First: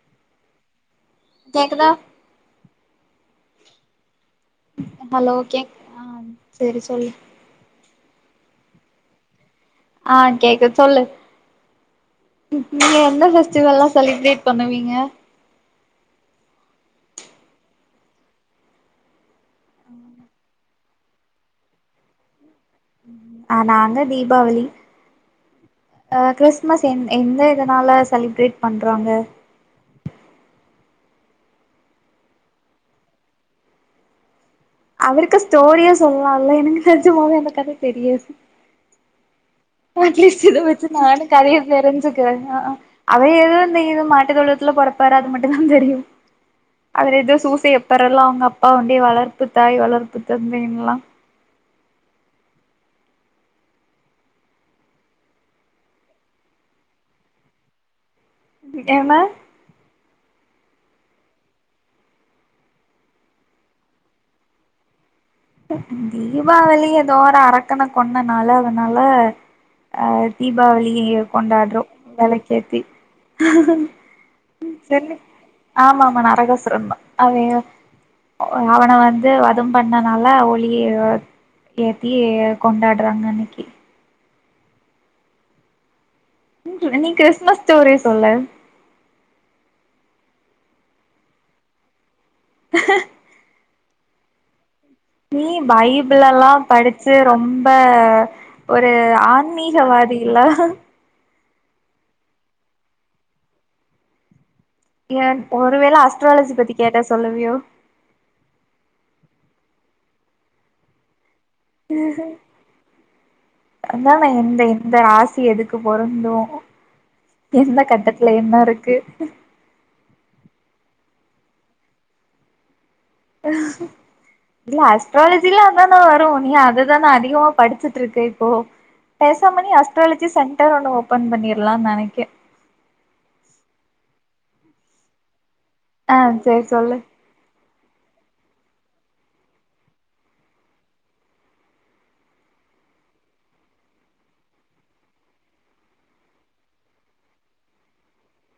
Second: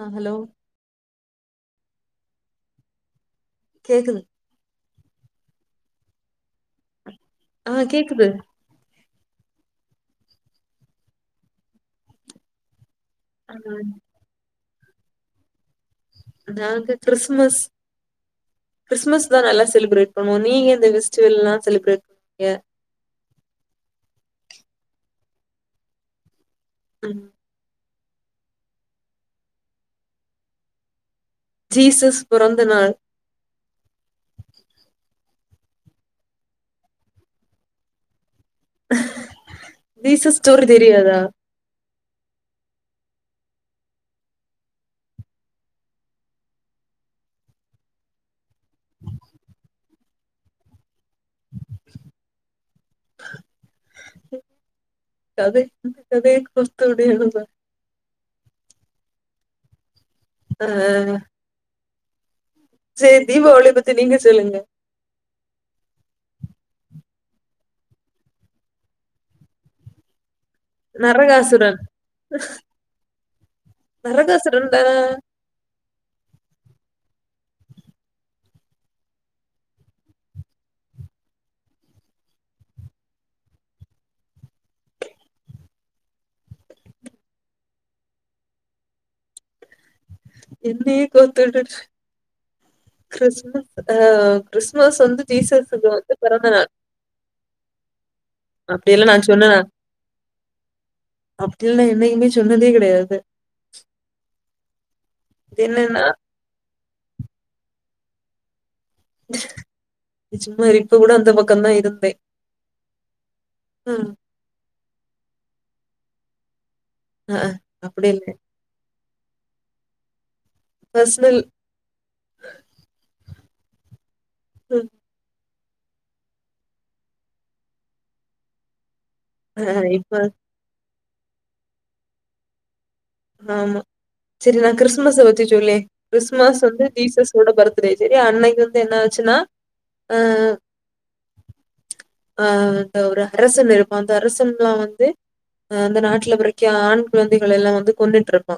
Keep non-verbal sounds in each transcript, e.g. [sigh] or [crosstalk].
ஆஹ ஹலோ கேக்கதா கேக்குது ஹலோ கேக் ஆ செரி சொல்லு ஆ கேக்குது ஆ கேக்குது சொல்லு நீங்க எந்த ஆ ஃபெஸ்டிவெல்லா செலிப்ரேட் பண்ணுவீங்க நாங்க கிறிஸ்மஸ் கிறிஸ்மஸ் தா நல்லா செலிப்ரேட் பண்ணுவோ நீங்க எந்த ஃபெஸ்டிவெல்லா செலிப்ரேட் பண்ணுவீங்க ஆ நாங்க தீபாவளி அ கிறிஸ்மஸ் எந் ம் எந்த இதனால செலிப்ரேட் பண்றாங்க ஜீசஸ் பிறந்த நாள் இதுக்கு ஸ்டோரியா சொல்லால்ல எனக்கு நெஜமாவே அந்த கத தெரியாது ஜீசஸ் அட்லீஸ்ட் இத ஸ்டோரி வச்சி தெரியாதா நானு கதைய தெரிஞ்சுக்கிறே அ அவர் ஏதோ இந்த இது மாட்டு தொழுவத்துல பொறப்பாரு அது மட்டுந்தா தெரியு அதுல எதோ சூசையப்பர் எல்லா அவங்க அப்பா வண்டி வளர்ப்பு தாய் வளர்ப்பு தந்தைன்ல்லா [inaudible] என்ன ஆ சரி தீபாவளிய பத்தி நீங்க சொல்லுங்க தீபாவளி எதோ ஒரு அரக்கன கொன்ன நாளு அதனால அ தீபாவளியை நரகாசுரன் கொண்டாடறோ வெளக்கேத்தி நரகாசுரன் தான சரி ஆமா ஆமா நரகாசுரன்தா அவய அவன வந்து வதம் பண்ண னாலா ஒளிய ஏத்தி கொண்டாடுறாங்க அன்னைக்கு நீ கிறிஸ்மஸ் ஸ்டோரி சொல்லு என்னையே கோத்துடு கிறிஸ்மஸ் ஆ கிறிஸ் நீ பைபிள் எல்லா படிச்சு ரொம்ப ஒரு அப்டியெல்லா நா ஆன்மீகவாதி இல்ல அப்படில்லா என்னைக்குமே சொன்னதே கிடையாது ஏ ஒருவேளை அஸ்ட்ராலஜி பத்தி கேட்டா சொல்லுவியோ சும்மா இப்ப கூட அந்த பக் ம். அதான இந்த இந்த ராசி எதுக்கு பொிறந்தோ அ, அ. எந்த அப்படி இல்ல. கட்டத்துல என்ன இருக்கு உஹ பர்சனல் இல்ல ம். அஸ்ட்ரால ஜில அதான வரு நீ அததான அதிகமா படிச்சுட்ருக்க இப்போ பேசாம அ, நீ இப்ப அஸ்ட்ராலஜி சென்டர் ஒண்ணு ஓபன் பண்ணிரலான் நெனைக்க ஆமா சரி நா கிறிஸ்மஸ வச்சு சொல்லே ஆ கிறிஸ்மஸ் சேரி வந்து சொல்லு ஜீசஸோட பர்த் டே சரியா அன்னைக்கு வந்து என்ன ஆச்சுனா அ ஆ இந்த ஒரு அரசன் இருக்கு அந்த அரசன்லா வந்து அந்த நாட்டுல பிறக்க ஆண் குழந்தைகள் எல்லா வந்து கொன்னுட்ருப்பா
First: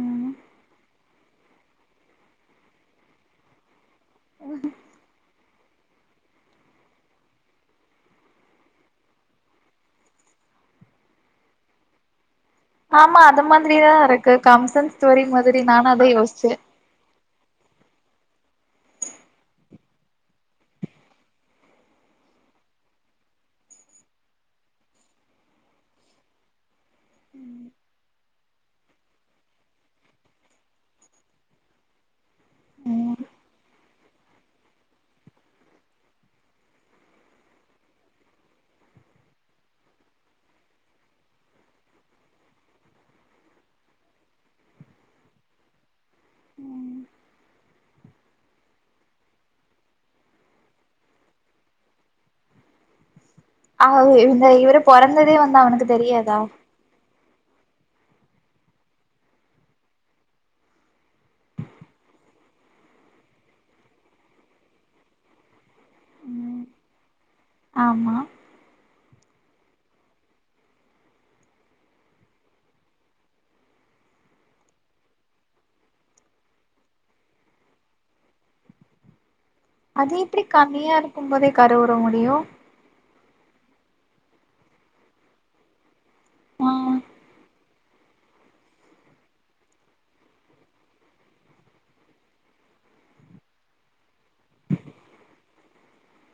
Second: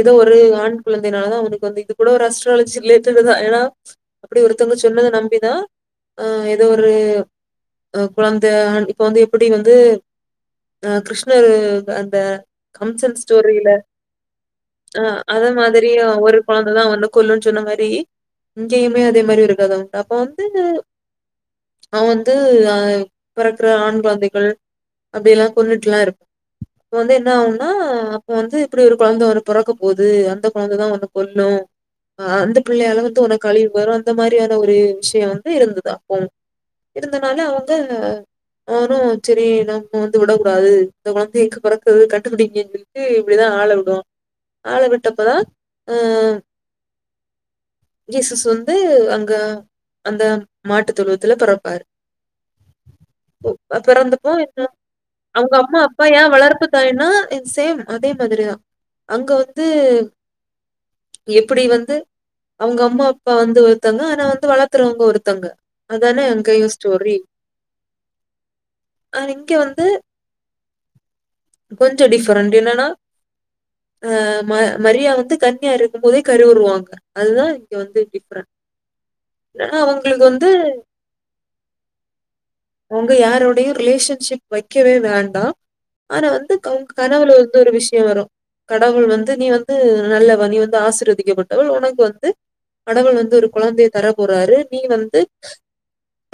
எதோ ஒரு ஆண் குழந்தைனால தா அவுனுக் கு இது கூட ஒரு அஸ்ட்ராலஜி ரிலேட்டடு தா ஏனா அப்பிடி ஒருத்தவங்க சொன்னத நம்பிதா அ ஏதோ ஒரு அ குழந்தை இப்ப வந்து எப்பிடி வந்து அ கிருஷ்ணரு அந்த கம்சன் ஆமா அது ஸ்டோரில மாதிரிதா இருக்கு கம்சன் ஆ ஸ்டோரி அத நானு மாதிரி அதா ஒரு யோசிச்சே கொழந்ததா வந்து கொல்லுன் சொன்ன மாரி இங்கயுமே அதே மாரி ஒரு கத உண்டு அப்ப வந்து அவ வந்து அ பெறக்குற ஆண் குழந்தைகள் அப்டில்லா கொன்ட்டுல்லா இருப் இப்ப வந்து என்ன அவங்க ஆ அப்ப வந்து இப்படி ஒரு கொழந்த ஒன்னு பிறக்க போகுது அந்த கொழந்தைதா ஒண்ணு கொல்லு ஆ அந்த பிள்ளையால வந்து ம் உனக்கு கழிவு வரும் அந்த மாதிரியான ஒரு விஷய வந்து இருந்தது அப்போ இருந்தனால அவங்க அவனு சரி நம்ம வந்து விடக்க கூடாது இந்த கொழந்தை எங்கு பிறக்கறது கண்ட ண்டுபிடிங்க எங்ளுக்கு இப்படிதா ஆள விடு ஆள விட்டப்பதா ம் கீசஸ் வந்து அங்க அந்த மாட்டு தொழுவத்துல பிறப்பாரு ஆ பிறந்தப்போ இந்த என்ன இவரு பொறந்ததே அவங்க வந்து அம்மா அவனுக்கு அப்பா ஏ தெரியாதா வளர்ப்பு தாயினு ஆ சேம் அதே மாதிரிதா அங்க வந்து எப்டி வந்து அவங்க அம்மா அப்பா வந்து ஒருத்தங்க ஆனா வந்து வள்த்துறவங்க ஒருத்தங்க அதானே ம் அங்கயு ஸ்டோரி ஆமா ஆ இங்க வந்து கொஞ்ச டிஃபரெண்ட் என்னன்னா ஆ ம மரியா வந்து கன்னியா இருக்கும் போதே கருவுறுவாங்க அதுதா இங்க வந்து டிஃப்ரெண்ட் அது எப்டி கண்ணியா இருக்கும் போதே கருவுற முடியு அவங்க யாரோடயு ரிலேஷன்ஷிப் வைக்கவே வேண்டா ஆனா வந்து ஆ அவ்ங்க கனவுல வந்து ஒரு விஷய வரு கடவுள் வந்து நீ வந்து நல்லவ நீ வந்து ஆசிர்வதிக்கப்பட்டவள் ஒனக்கு வந்து கடவுள் வந்து ஒரு குழந்தைய தர போறாரு நீ வந்து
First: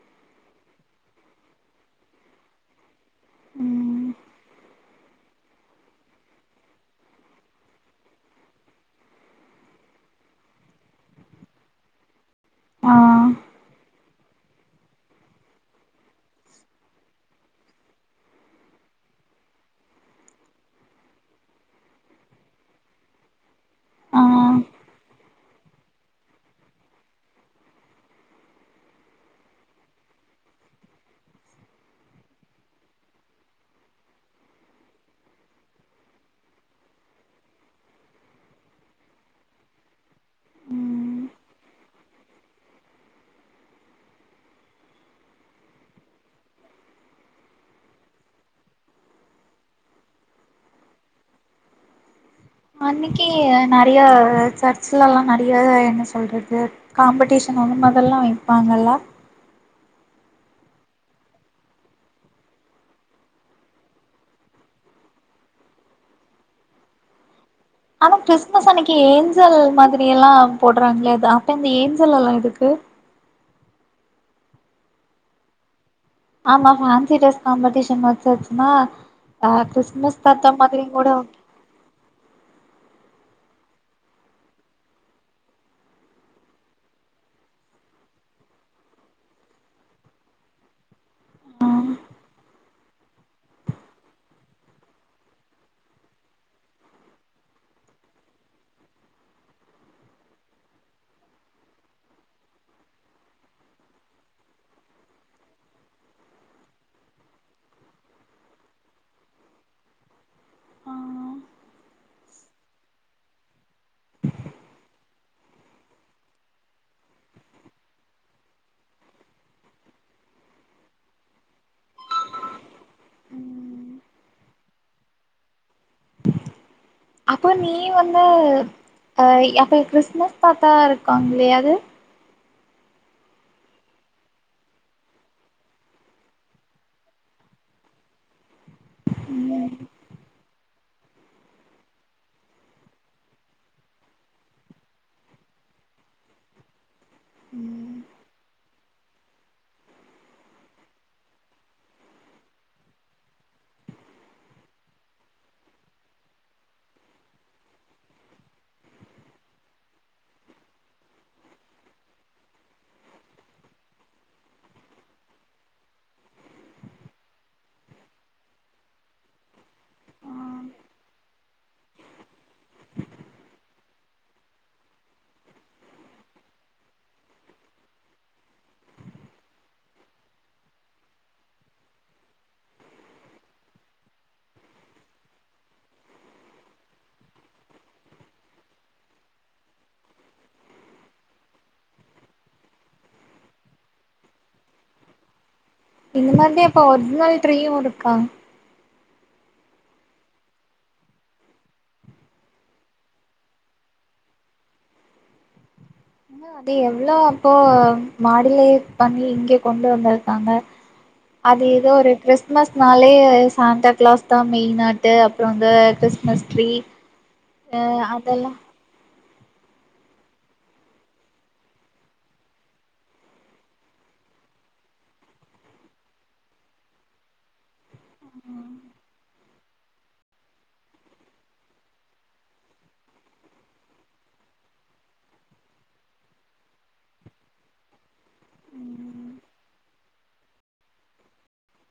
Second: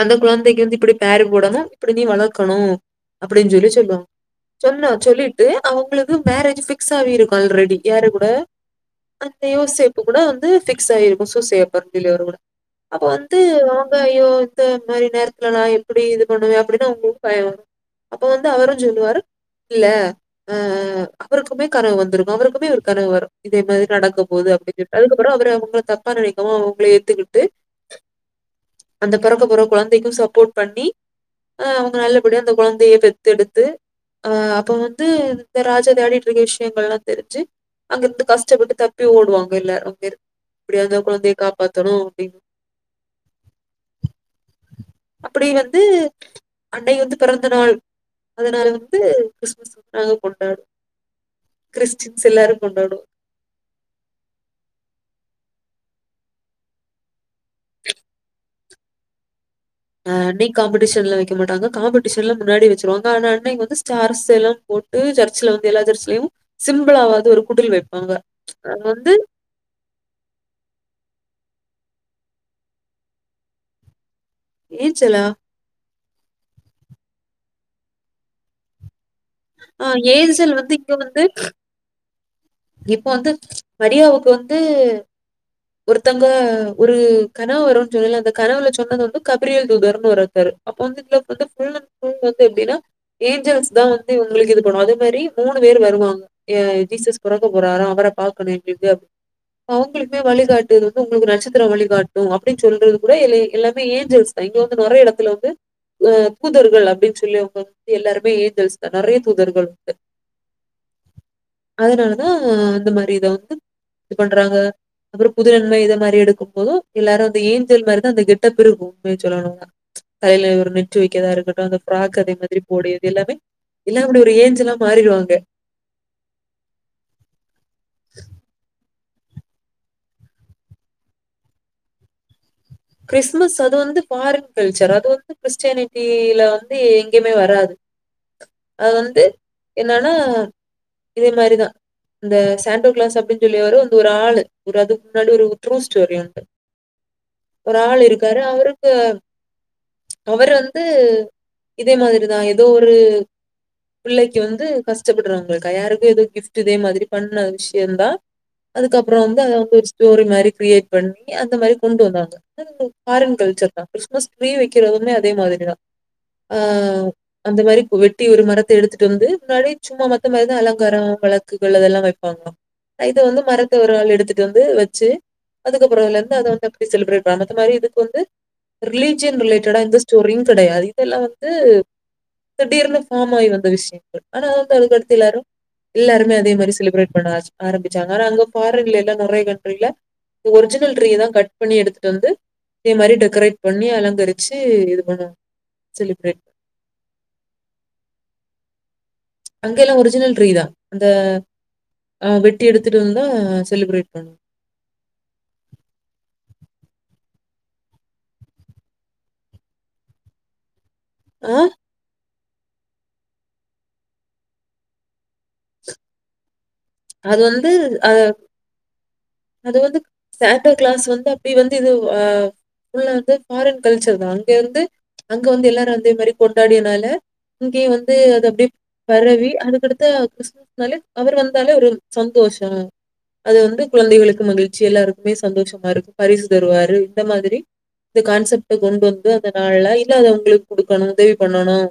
அந்த குழந்தைக்கு வந்து இப்டி பேரு போடணு இப்படி நீ வளக்கணு அப்டின்னு சொல்லி சொல்லுவாங்க ம் சொன்னா சொல்லிட்டு அவங்களுக்கு மேரேஜ் பிக்ஸ் ஆகி இருக்கு ஆல்ரெடி யா கூட அந்த யோசேப்பு கூட வந்து பிக்ஸ் ஆயிருக்கு சூசேப்பு டலிவரி கூட ஆ அப்ப வந்து அவங்க ஐயோ இந்த மாரி நேரத்துல நா எப்டி இது பண்ணுவே அப்டின்னு அவங்களுக்கு பய அப்ப வந்து அவருஞ் சொல்லுவாரு இல்ல அ ஆ அவருக்குமே கனவு வந்துருக்கு அவருக்குமே ஒரு கனவு வரு இதே மாரி ஆ நடக்கும்போது அப் அதுக்கப்புற அவற அவங்க தப்பான நெனைக்காம அவங்களே ஏத்துக்கிட்டு [unintelligible] அந்த பொறக்க போற கொழந்தைக்கு சப்போட் பண்ணி அ அவங்க நல்லபடியா அந்த கொழந்தைய பெத்தெடுத்து அ அப்போ வந்து இந்த ராஜா தேடிட்ருக்க விஷயங்கள்லா தெரிஞ்சு அங்க இருந்து கஷ்டப்பட்டு தப்பி ஓடுவாங்க எல்லாரும்ங்க பேரு அப்படிய இருந்த குழந்தைய காப்பாத்தணு அப்டின்னு [inaudible] அப்டி வந்து அண்டை வந்து பிறந்த நாள் அதனால வந்து கிறிஸ் நாங்க கொண்டாடுவோ கிறிஸின் அன்னைக்கு நெறைய சர்ச்சலல்லா ந ஆ என்ன சொல்றது காம்படீஷன் வந்து மொதல்லா வைப்பாங்கல்ல ஆ டி காம்படிஷன்ல வைக்க மாட்டாங்க காம்படிஷன்ல முன்னாடி வச்சிருவாங்க ஆனா அன்னைக்கு வந்து ஸார்ஸ் எல்லா போ போட்டு சர்ல வந்து எல்லா சர்ச்சலயு சிம்பிளாவது ஒரு குடில் வைப்பாங்க. ஆனா கிறிஸ்துமஸ் அது அன்னைக்கு வந்து ஏஞ்சல் மாதிரியெல்லா போடுறாங்களே இதா இப்ப இந்த ஏஞ்சல்ல்லா எதுக்கு ஏ சலா ஆமா ஃான்சி டிரெஸ் காம்படிஷ வச்சச்சுமா ஆ ஏது செல் வந்து இப்ப வந்து இப்ப வந்து மரியாவுக்கு வந்து ஒருத்தங்க ஒரு கனவு வரும்ன்னனு சொன்னில அந்த கனவுல சொன்னது வந்து கபரியல் தூதர்ன்னு ஒருத்தரு அப்ப வந்து ப்ளஸ் வந்து புள்ளன்புள் எப்டினா ஏஞ்சல்ஸ் தான் வந்து இவங்களுக்கு இது பண்ணே அதே மாரி மூன் லந்துவேர் வருவாங்க எ ஜீசஸ் பெறக்க போறாராம் அவரை பாக்கணும் எங்ளுக்கே அவுங்களுக் கு வழிகாட்டுறது வந்து உங்களுக்கு நட்சத்திர வழிகாட்டும் அப்டின்னு சொல்றது கூட எல்லாமே ஏஞ்சல் இங்க வந்து நிறைய இடத் துல வந்து அஹ் தூதர்கள் அப்டின்னு சொல்லி அவங்க வந்து எல்லாருமே ஏஞ்சல்ஸ் தான் நிறைய தூதர்கள் உண்டு ஆ அதனாலதான் அந்த மாதிரி இத வந்து இது பண்றாங்க அப்புறம் புதுநன்மை இத மாதிரி எடுக்கும் போதும் எல்லாரும் அந்த ஏஞ்சல் மாரிதான் அந்த கெட்டப் பிருக்கும் உண்மைய சொல்லணுன்னா கையில ஒரு நெட்டு வைக்கதா இருக்கட்டும் அந்த ஃப்ராக் அதே மாதிரி போடது எல்லாமே ம் எல்லாம் அப்டி ஒரு ஏஞ்சல்லா மாறிடுவாங்க அப்போ நீ வந்து அ அப்போ கிறிஸ்துமஸ் தாத்தா இருக்காங்களே அது கிறிஸ்துமஸ் அது வந்து ஃபாரின் கல்ச்சர் அது வந்து கிறிஸ்டானிட்டில வந்து எங்கேயுமே வராது அது வந்து ம் என்னன்னா இதே மாரிதான் இந்த சாண்டோ கிளாஸ் அப்டின்னு சொல்லிவொரு வந்து ஒரு ஆளு ஒரு அதுக்கு முன்னாடி ஒரு ட்ரூ ஸ்டோரி உண்டு [unintelligible] ஒரு ஆள் இருக்காரு அவுருக்கு அவர் வந்து இதே மாதிரிதான் ஏதோ ஒரு பிள்ளைக்கு வந்து கஷ்டப்படுறவங்களுக்கா யாருக்கோ இதோ கிஃப்ட் இதே மாதிரி பண்ண விஷயம்தா அதுக்கப்புறம் வந்து அத வந்து ஒரு ஸ்டோரி மாரி கிரியேட் பண்ணி அந்த மாரி கொண்டு வந்தாங்க அது வந்து பாரின் கல்ச்சர் தான் கிறிஸ்துமஸ் ட்ரீ வைக்கிறதுமே அதே மாதிரிதா ஆஹ் அந்த மாதிரி வெட்டி ஒரு மரத்தை எடுத்துட்டு வந்து முன்னாடி சும்மா ஆ மத்த மாதிரிதான் அலங்காரம் வழக்குகள் அதெல்லாம் வைப்பாங்க இதை வந்து மரத்த ஒரு ஆள் எடுத்துட்டு வந்து வச்சு அதுக்கப்புறம்ல இருந்து அதை வந்து அப்டி செலிப்ரேட் போனது மாரி இதுக்கு வந்து ரிலிஜியன் ரிலேட்டடா எந்த ஸ்டோரியும் கெடையாது இதெல்லாம் வந்து திடீர்னுஃபாம் ஆகிவந்த விஷயங்கள் ஆனா வந்து அதுக் அடுத்து எல்லாரும் எல்லாருமே அதேமாரி செலிப்ரேட் பண்ண ஆச் ஆரம்பிச்சாங்க ஆனா அங்க பாரின்ல எல்லா நிறைய கண்ட்ரில்ல ஒரிஜினல்ட்ரீய தான் கட் பண்ணி எடுத் து வந்து இதே மாரி டெக்கரேட் பண்ணி அலங்கரிச்சு இது பண்ணுவாங் இந்த மாதி அப்ப ஒரிஜனல் ட்ரீயும் இருக்கா அங்க எல்லாம் ஒரிஜினல் ட்ரீதான் அந்த ஆஹ் வெட்டி எடுத்துட்டு வந்தா செலிப்ரேட் பண்ணு [inaudible] அது எவ்ளோ அப்போ மாடிலே பண்ணி இங்கே கொண்டு வந்திருக்காங்க அது ஆஹ் ஏதோ ஒரு ட்ரெஸ் கிறிஸ்மஸ்னாலே சாந்தா க்ளாஸ் தான் மெயின் ஆட்டு அப்புறம் வந்து கிறிஸ்மஸ் ட்ரீ அது வந்து அ அஹ அதெல்லா அது வந்து சான்டா கிளாஸ் வந்து அப்டி வந்து இதுவு ஆஹ் உள்ள வந்து ஃபாரின் கல்ச்சர் தான் அங்க வந்து அங்க வந்து எல்லாரு அதே மாரி கொண்டாடியனால இங்கேயும் வந்து அது அப்டியே பரவி அதுக்கடுத்து கிறிஸ்துமஸ்னால அவர் வந் தாலே ஒரு சந்தோஷொம் அது வந்து குழந்தைகளுக்கு மகிழ்ச்சி எல்லாருக்குமே சந்தோஷமா இருக்கு பரிசு தருவாரு இந்த மாதிரி இந்த கான்செப்ட கொண்டு வந்து ம் அந்த நாள்ல இல்லாதவங்களுக்கு கொடுக்கணும் உதவி பண்ணணும்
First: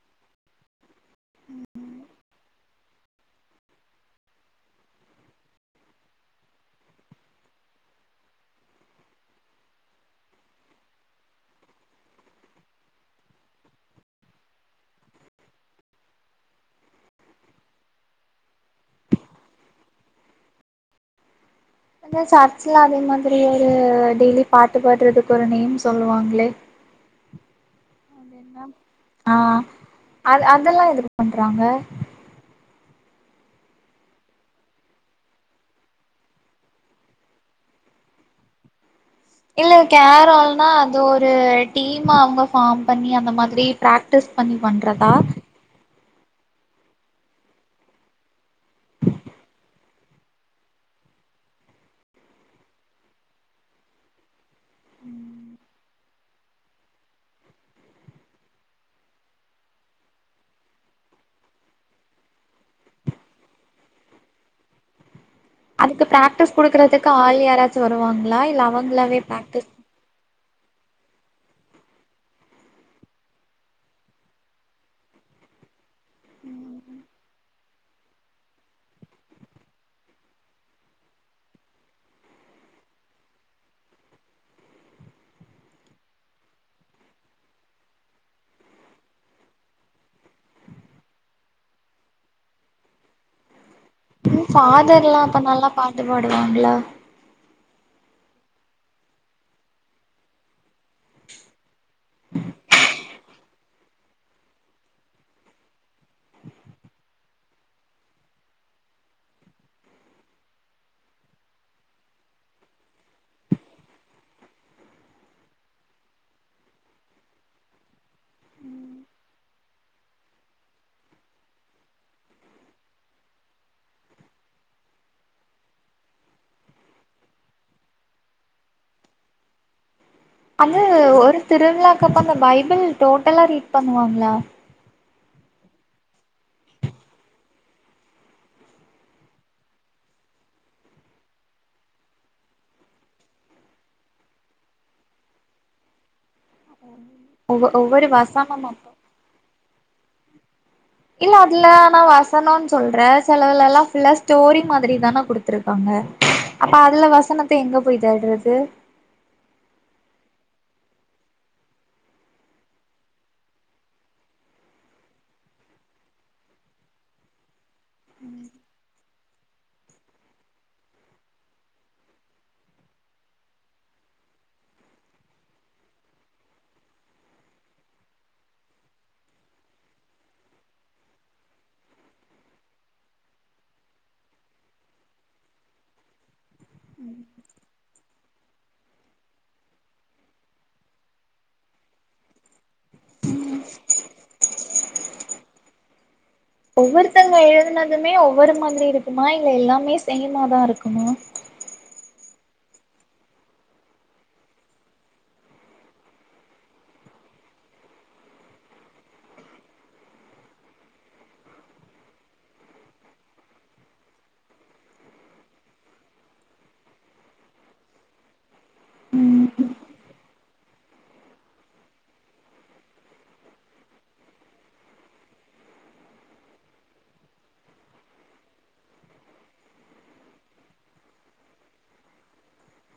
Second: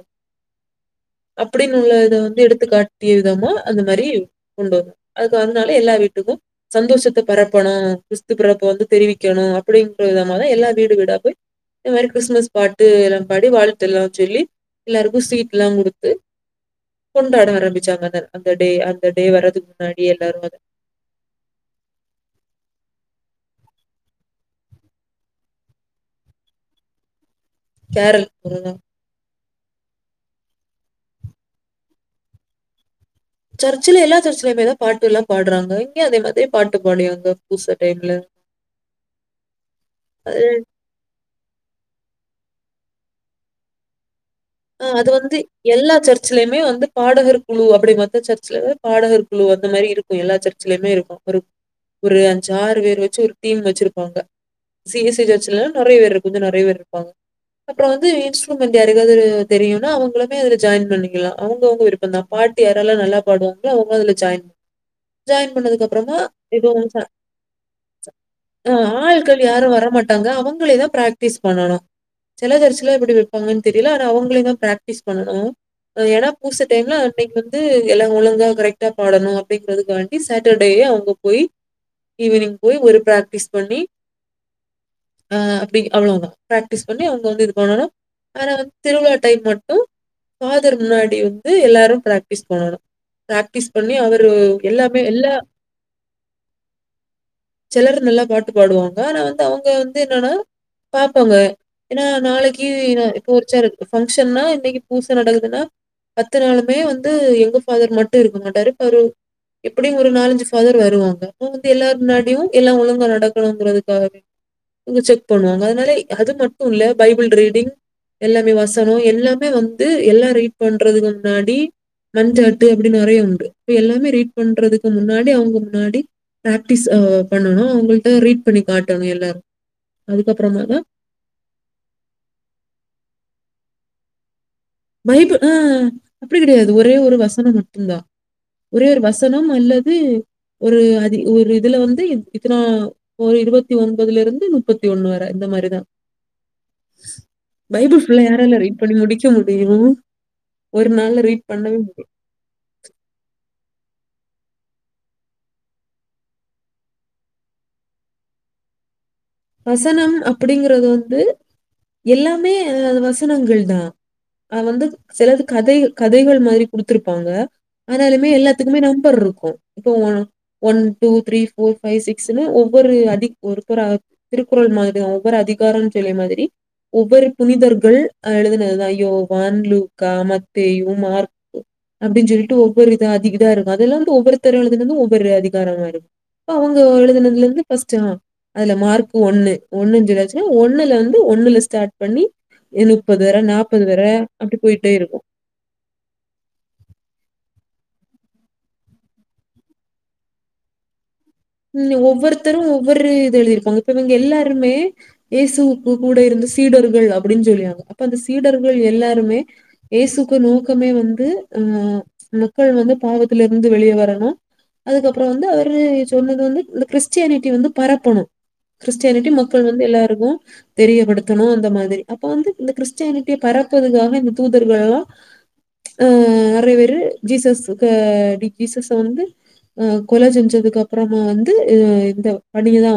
அப்படின்னு உள்ள இத வந்து எடுத்து காட்டிய விதமா அந்த மாரி கொண்டு அதுக்கு வன்னால எல்லா வீட்டுக்கும் சந்தோஷத்த பரப்பணும் கிறிஸ்து பிறப்பு வந்து தெரிவிக்கணும் அப்படின் அப்படிங்கற விதமா தான் எல்லாம் வீடு வீடா போய் இந்த மாரி கிறிஸ்மஸ் பாட்டு எல்லாம் பாடி வாழ்த்து எல்லாம் சொல்லி எல்லாருக்கும் ஸ்வீட்லாம் கொடுத்து கொண்டாட ஆரம்பிச்சாங்க அந்த அந்த டே இந்த டே வர்றதுக்கு முன்னாடி எல்லாரும் அத இந்த சர்ச்ல அதே மாதிரி ஒரு டெய்லி பாட்டு பாடுறதுக்கு ஒரு நேம் சொல்லுவாங்களே கேரள் அது [unintelligible] என்ன ஆ அத அதெல்லாம் எது பண்றாங்க சர்ச்சல எல்லா சர்ச்சலயுமே தா பாட்டு எல்லா பாடுறாங்க இங்க அதே மாதிரி பாட்டு பாடியாங்க பூச டைம்ல [inaudible] இல்ல அது கேரல்னா அது ஒரு டீமா அவங்க ஃபார்ம் பண்ணி அந்த மாதிரி ப்ரா ஆ அது வந்து எல்லா சர் ச்ர்லயுமே வந்து பாடகர் குழு அப்படி பாத்த சர்ச்ல பாடகர் குழு அந்த மாதிரி இருக்கும் எல்லா சர்ச்சலயுமே இருக்கும் ஒரு ஒரு அஞ்சாறு பேர் வச்சு ஒரு டீம் வச்சிருபாங்க சி எஸ் சி சர்ச்ல நெறைய பேரு இரு கொஞ்சொ நெறைய பேர் இருப்பாங்க அப்புற வந்து இன்ஸ்ட்ருமென்ட் யாரக்காவது தெரியும்னா அவங்களுமே அது ஜாயின் பண்ணிக்கலா அவங்கவுங்க விருப்பம் தா பாட்டு யாரல்ல நல்ல பாடுவாங்களோ அவங்க அதுல ஜாயின் [inaudible] ஜாயின் பண்ணதுக்கு அதுக்கு அப்புறமா பிராக்டிஸ் எதுவும் ச குடுக்கறதுக்கு ஆள் யாராச்சு வருவாங்களா இல்ல அ அவங்களாவே ஆள்கள் பிராக்டிஸ் யாரும் வரமாட்டாங்க அவங்க நம்லேதான் ப்ராக்டிஸ் பண்ணணும் சில சர்ச்சுல எப்டி வைப்பாங்கன்னு தெரியல ஆனா அவங்க நம்ளேதா ப்ராக்டிஸ் பண்ணணும் ஏன்னா பூச டைம்ல அன்னைக்கு வந்து எல்லாம் ஒழுங்கா கரெக்டா பாடணும் அப்படிங்கிறதுதுக்காண்டி சாட்டர்டே வே அவங்க போய் ஈவினிங் போய் ஒரு ப்ராக்டிஸ் பண்ணி அ அப்டி அவ்வளவுதா ப்ராக்டிஸ் பண்ணி அவங்க வந்து இது பண்ணணும் ஆனா வந்து திருவிழா டைம் மட்டும் பாதர் முன்னாடி வந்து எல்லாரும் ப்ராக்டிஸ் பண்ணணும் ப்ராக்டிஸ் பண்ணி அவர் உ ஃபாதர்ல்லாம் அப்ப நல்லா பாட்டு பாடுவாங்களா சிலர் நல்லா பாட்டு பாடுவாங்க ஆனா வந்து அவங்க வந்து என்னன்னா பாப்போங்க ஏன்னா நாளைக்கு இப்போ ஒருச்சா இரு ஃபங்க்ஷன்ன்னா இன்னைக்கு பூச நடக்குதுன்னா பத்து நாளுமே வந்து எங்க ஃபாதர் மட்டும் இருக்க மாட்டாரு பாரு எப்படியும் ஒரு நாலஞ்சு ஃபாதர் வருவாங்க அவங்க வந்து எல்லா முன்னாடியும் எல்லாம் ஒழுங்கா நடக்கணுங்கிறதுக்காகவே உங்க செக் பண்ணுவாங்க அதனால அது மட்டும் இல்ல பைபிள் ரீடிங் எல்லாமே வச னம் எல்லாமே வந்து எல்லா ரீட் பண்றது முன்னாடி மஞ்சாட்டு அப்டின் நெறைய உண்டு இப்ப எல்லாமே ரீட் பண்றதுக்கு முன்னாடி அவங்க முன்னாடி ப்ராக்டிஸ் பண்ணணும் அவங்கள்ட்ட ரீட் பண்ணி காட்டணும் எல்லார் அது ஒரு திருவிழாக்கு அப்ப அந்த பைபிள் டோட்டலா ரீட் பண்ணுவாங்ளா பைபிள் அ அப்டி கிடையாது ஒரே ஒரு வசனம் மட்டும் தா ஒரே ஒரு வசனம் அல்லது ஒரு அ ஒரு இதுல வந்து இத்தனா ஒரு இருபத்தி ஒன்பதுல இருந்து முப்பத்தி ஒண்ணு வர இந்த மாரிதா ஆ பைபிள் ஃபுல்ல யாரால ரீட் அப்போ பண்ணி முடிக்க முடியு இல்ல அதுல நா வசனுன் சொல்றே செல இதுலல்லா ஃபுல்லா ஸ்டோரி மாதிரி தான கொடுத்துருக்காங்க அப்ப அதுல வசனத்த எங்க போய் தேடுறது வசனம் அப்படிங்கறது வந்து எல்லாமே வசனங்கள் தான் அ வந்து சிலது கதை கதைகள் மாதிரி குடுத்துருப்பாங்க அதனாலுமே எல்லாத்துக்குமே நம்பர் இருக்கு இப்ப one two three four five six ஒவ்வொரு அதி ஒருக்கொரு அ திருக்குறள் மாதிதா ஒவ்வொரு அதிகாரம்னு சொல்லிய மாதிரி ஒவ்வொரு புனிதர்கள் அ எழுதுனதுதா யோவான் லூகா மத்தேயு மார் அப்டின்னு சொல்லிட்டு ஒவ்வொரு இது அதிக இதா இருக்கு அதெல்லா வந்து ஒவ்வொருத்தர் எழுதுனது இருந்து ஒவ்வொரு அதிகாரமா இருக் அவங்கவுங்க எழுதுனதுல இருந்து ஃபர்ஸ்ட் அதுல மார்க் கு ஒண்ணு ஒண்ணுன்னு சொல்லியாச்சுன்னா ஒண்ணுல வந்து ஒண்ணுல ஸ்டார்ட் பண்ணி ஏ முப்பது வேற நாற்பது வேற அப்டி போயிட்டே இருக்கு [inaudible] ஒவ்வொருத்தவங்க எழுதினதுமே ஒவ்வொரு மாதிரி இருக்குமா இல்ல எல்லாமே சேமாதா இருக்குமா ம் ஒவ்வொருத்தரு ஒவ்வொரு இது எழுதிருப்பாங்க இப்ப இவங்க எல்லாருமே இயேசுவுக்கு கூட இருந்து சீடர்கள் அப்படின்னு சொல்லாங்க அப்ப அந்த சீடர்கள் எல்லாருமே ஏசுக்கு நோக்கமே வந்து ம் மக்கள் வந்து பாவத்தில இருந்து வெளியே வரணு அதுக்கப்புற வந்து அவரு சொன்னது வந்து இந்த கிறிஸ்டியானிட்டி வந்து பரப்பணு கிறிஸ்டியானிட்டி ம் மக்கள் வந்து எல்லாருக்கு தெரியப்படுத்தணு அந்த மாதிரி அப்ப வந்து இந்த கிறிஸ்டியானிட்டிய பரப் பத்துதுக்காக இந்த தூதர்களா ஆ நெறைய பேரு ஜீசஸ் டி ஜீசஸ் வந்து அ கொலை செஞ்சதுக்கு அப்புறமா வந்து இந்த பணியதா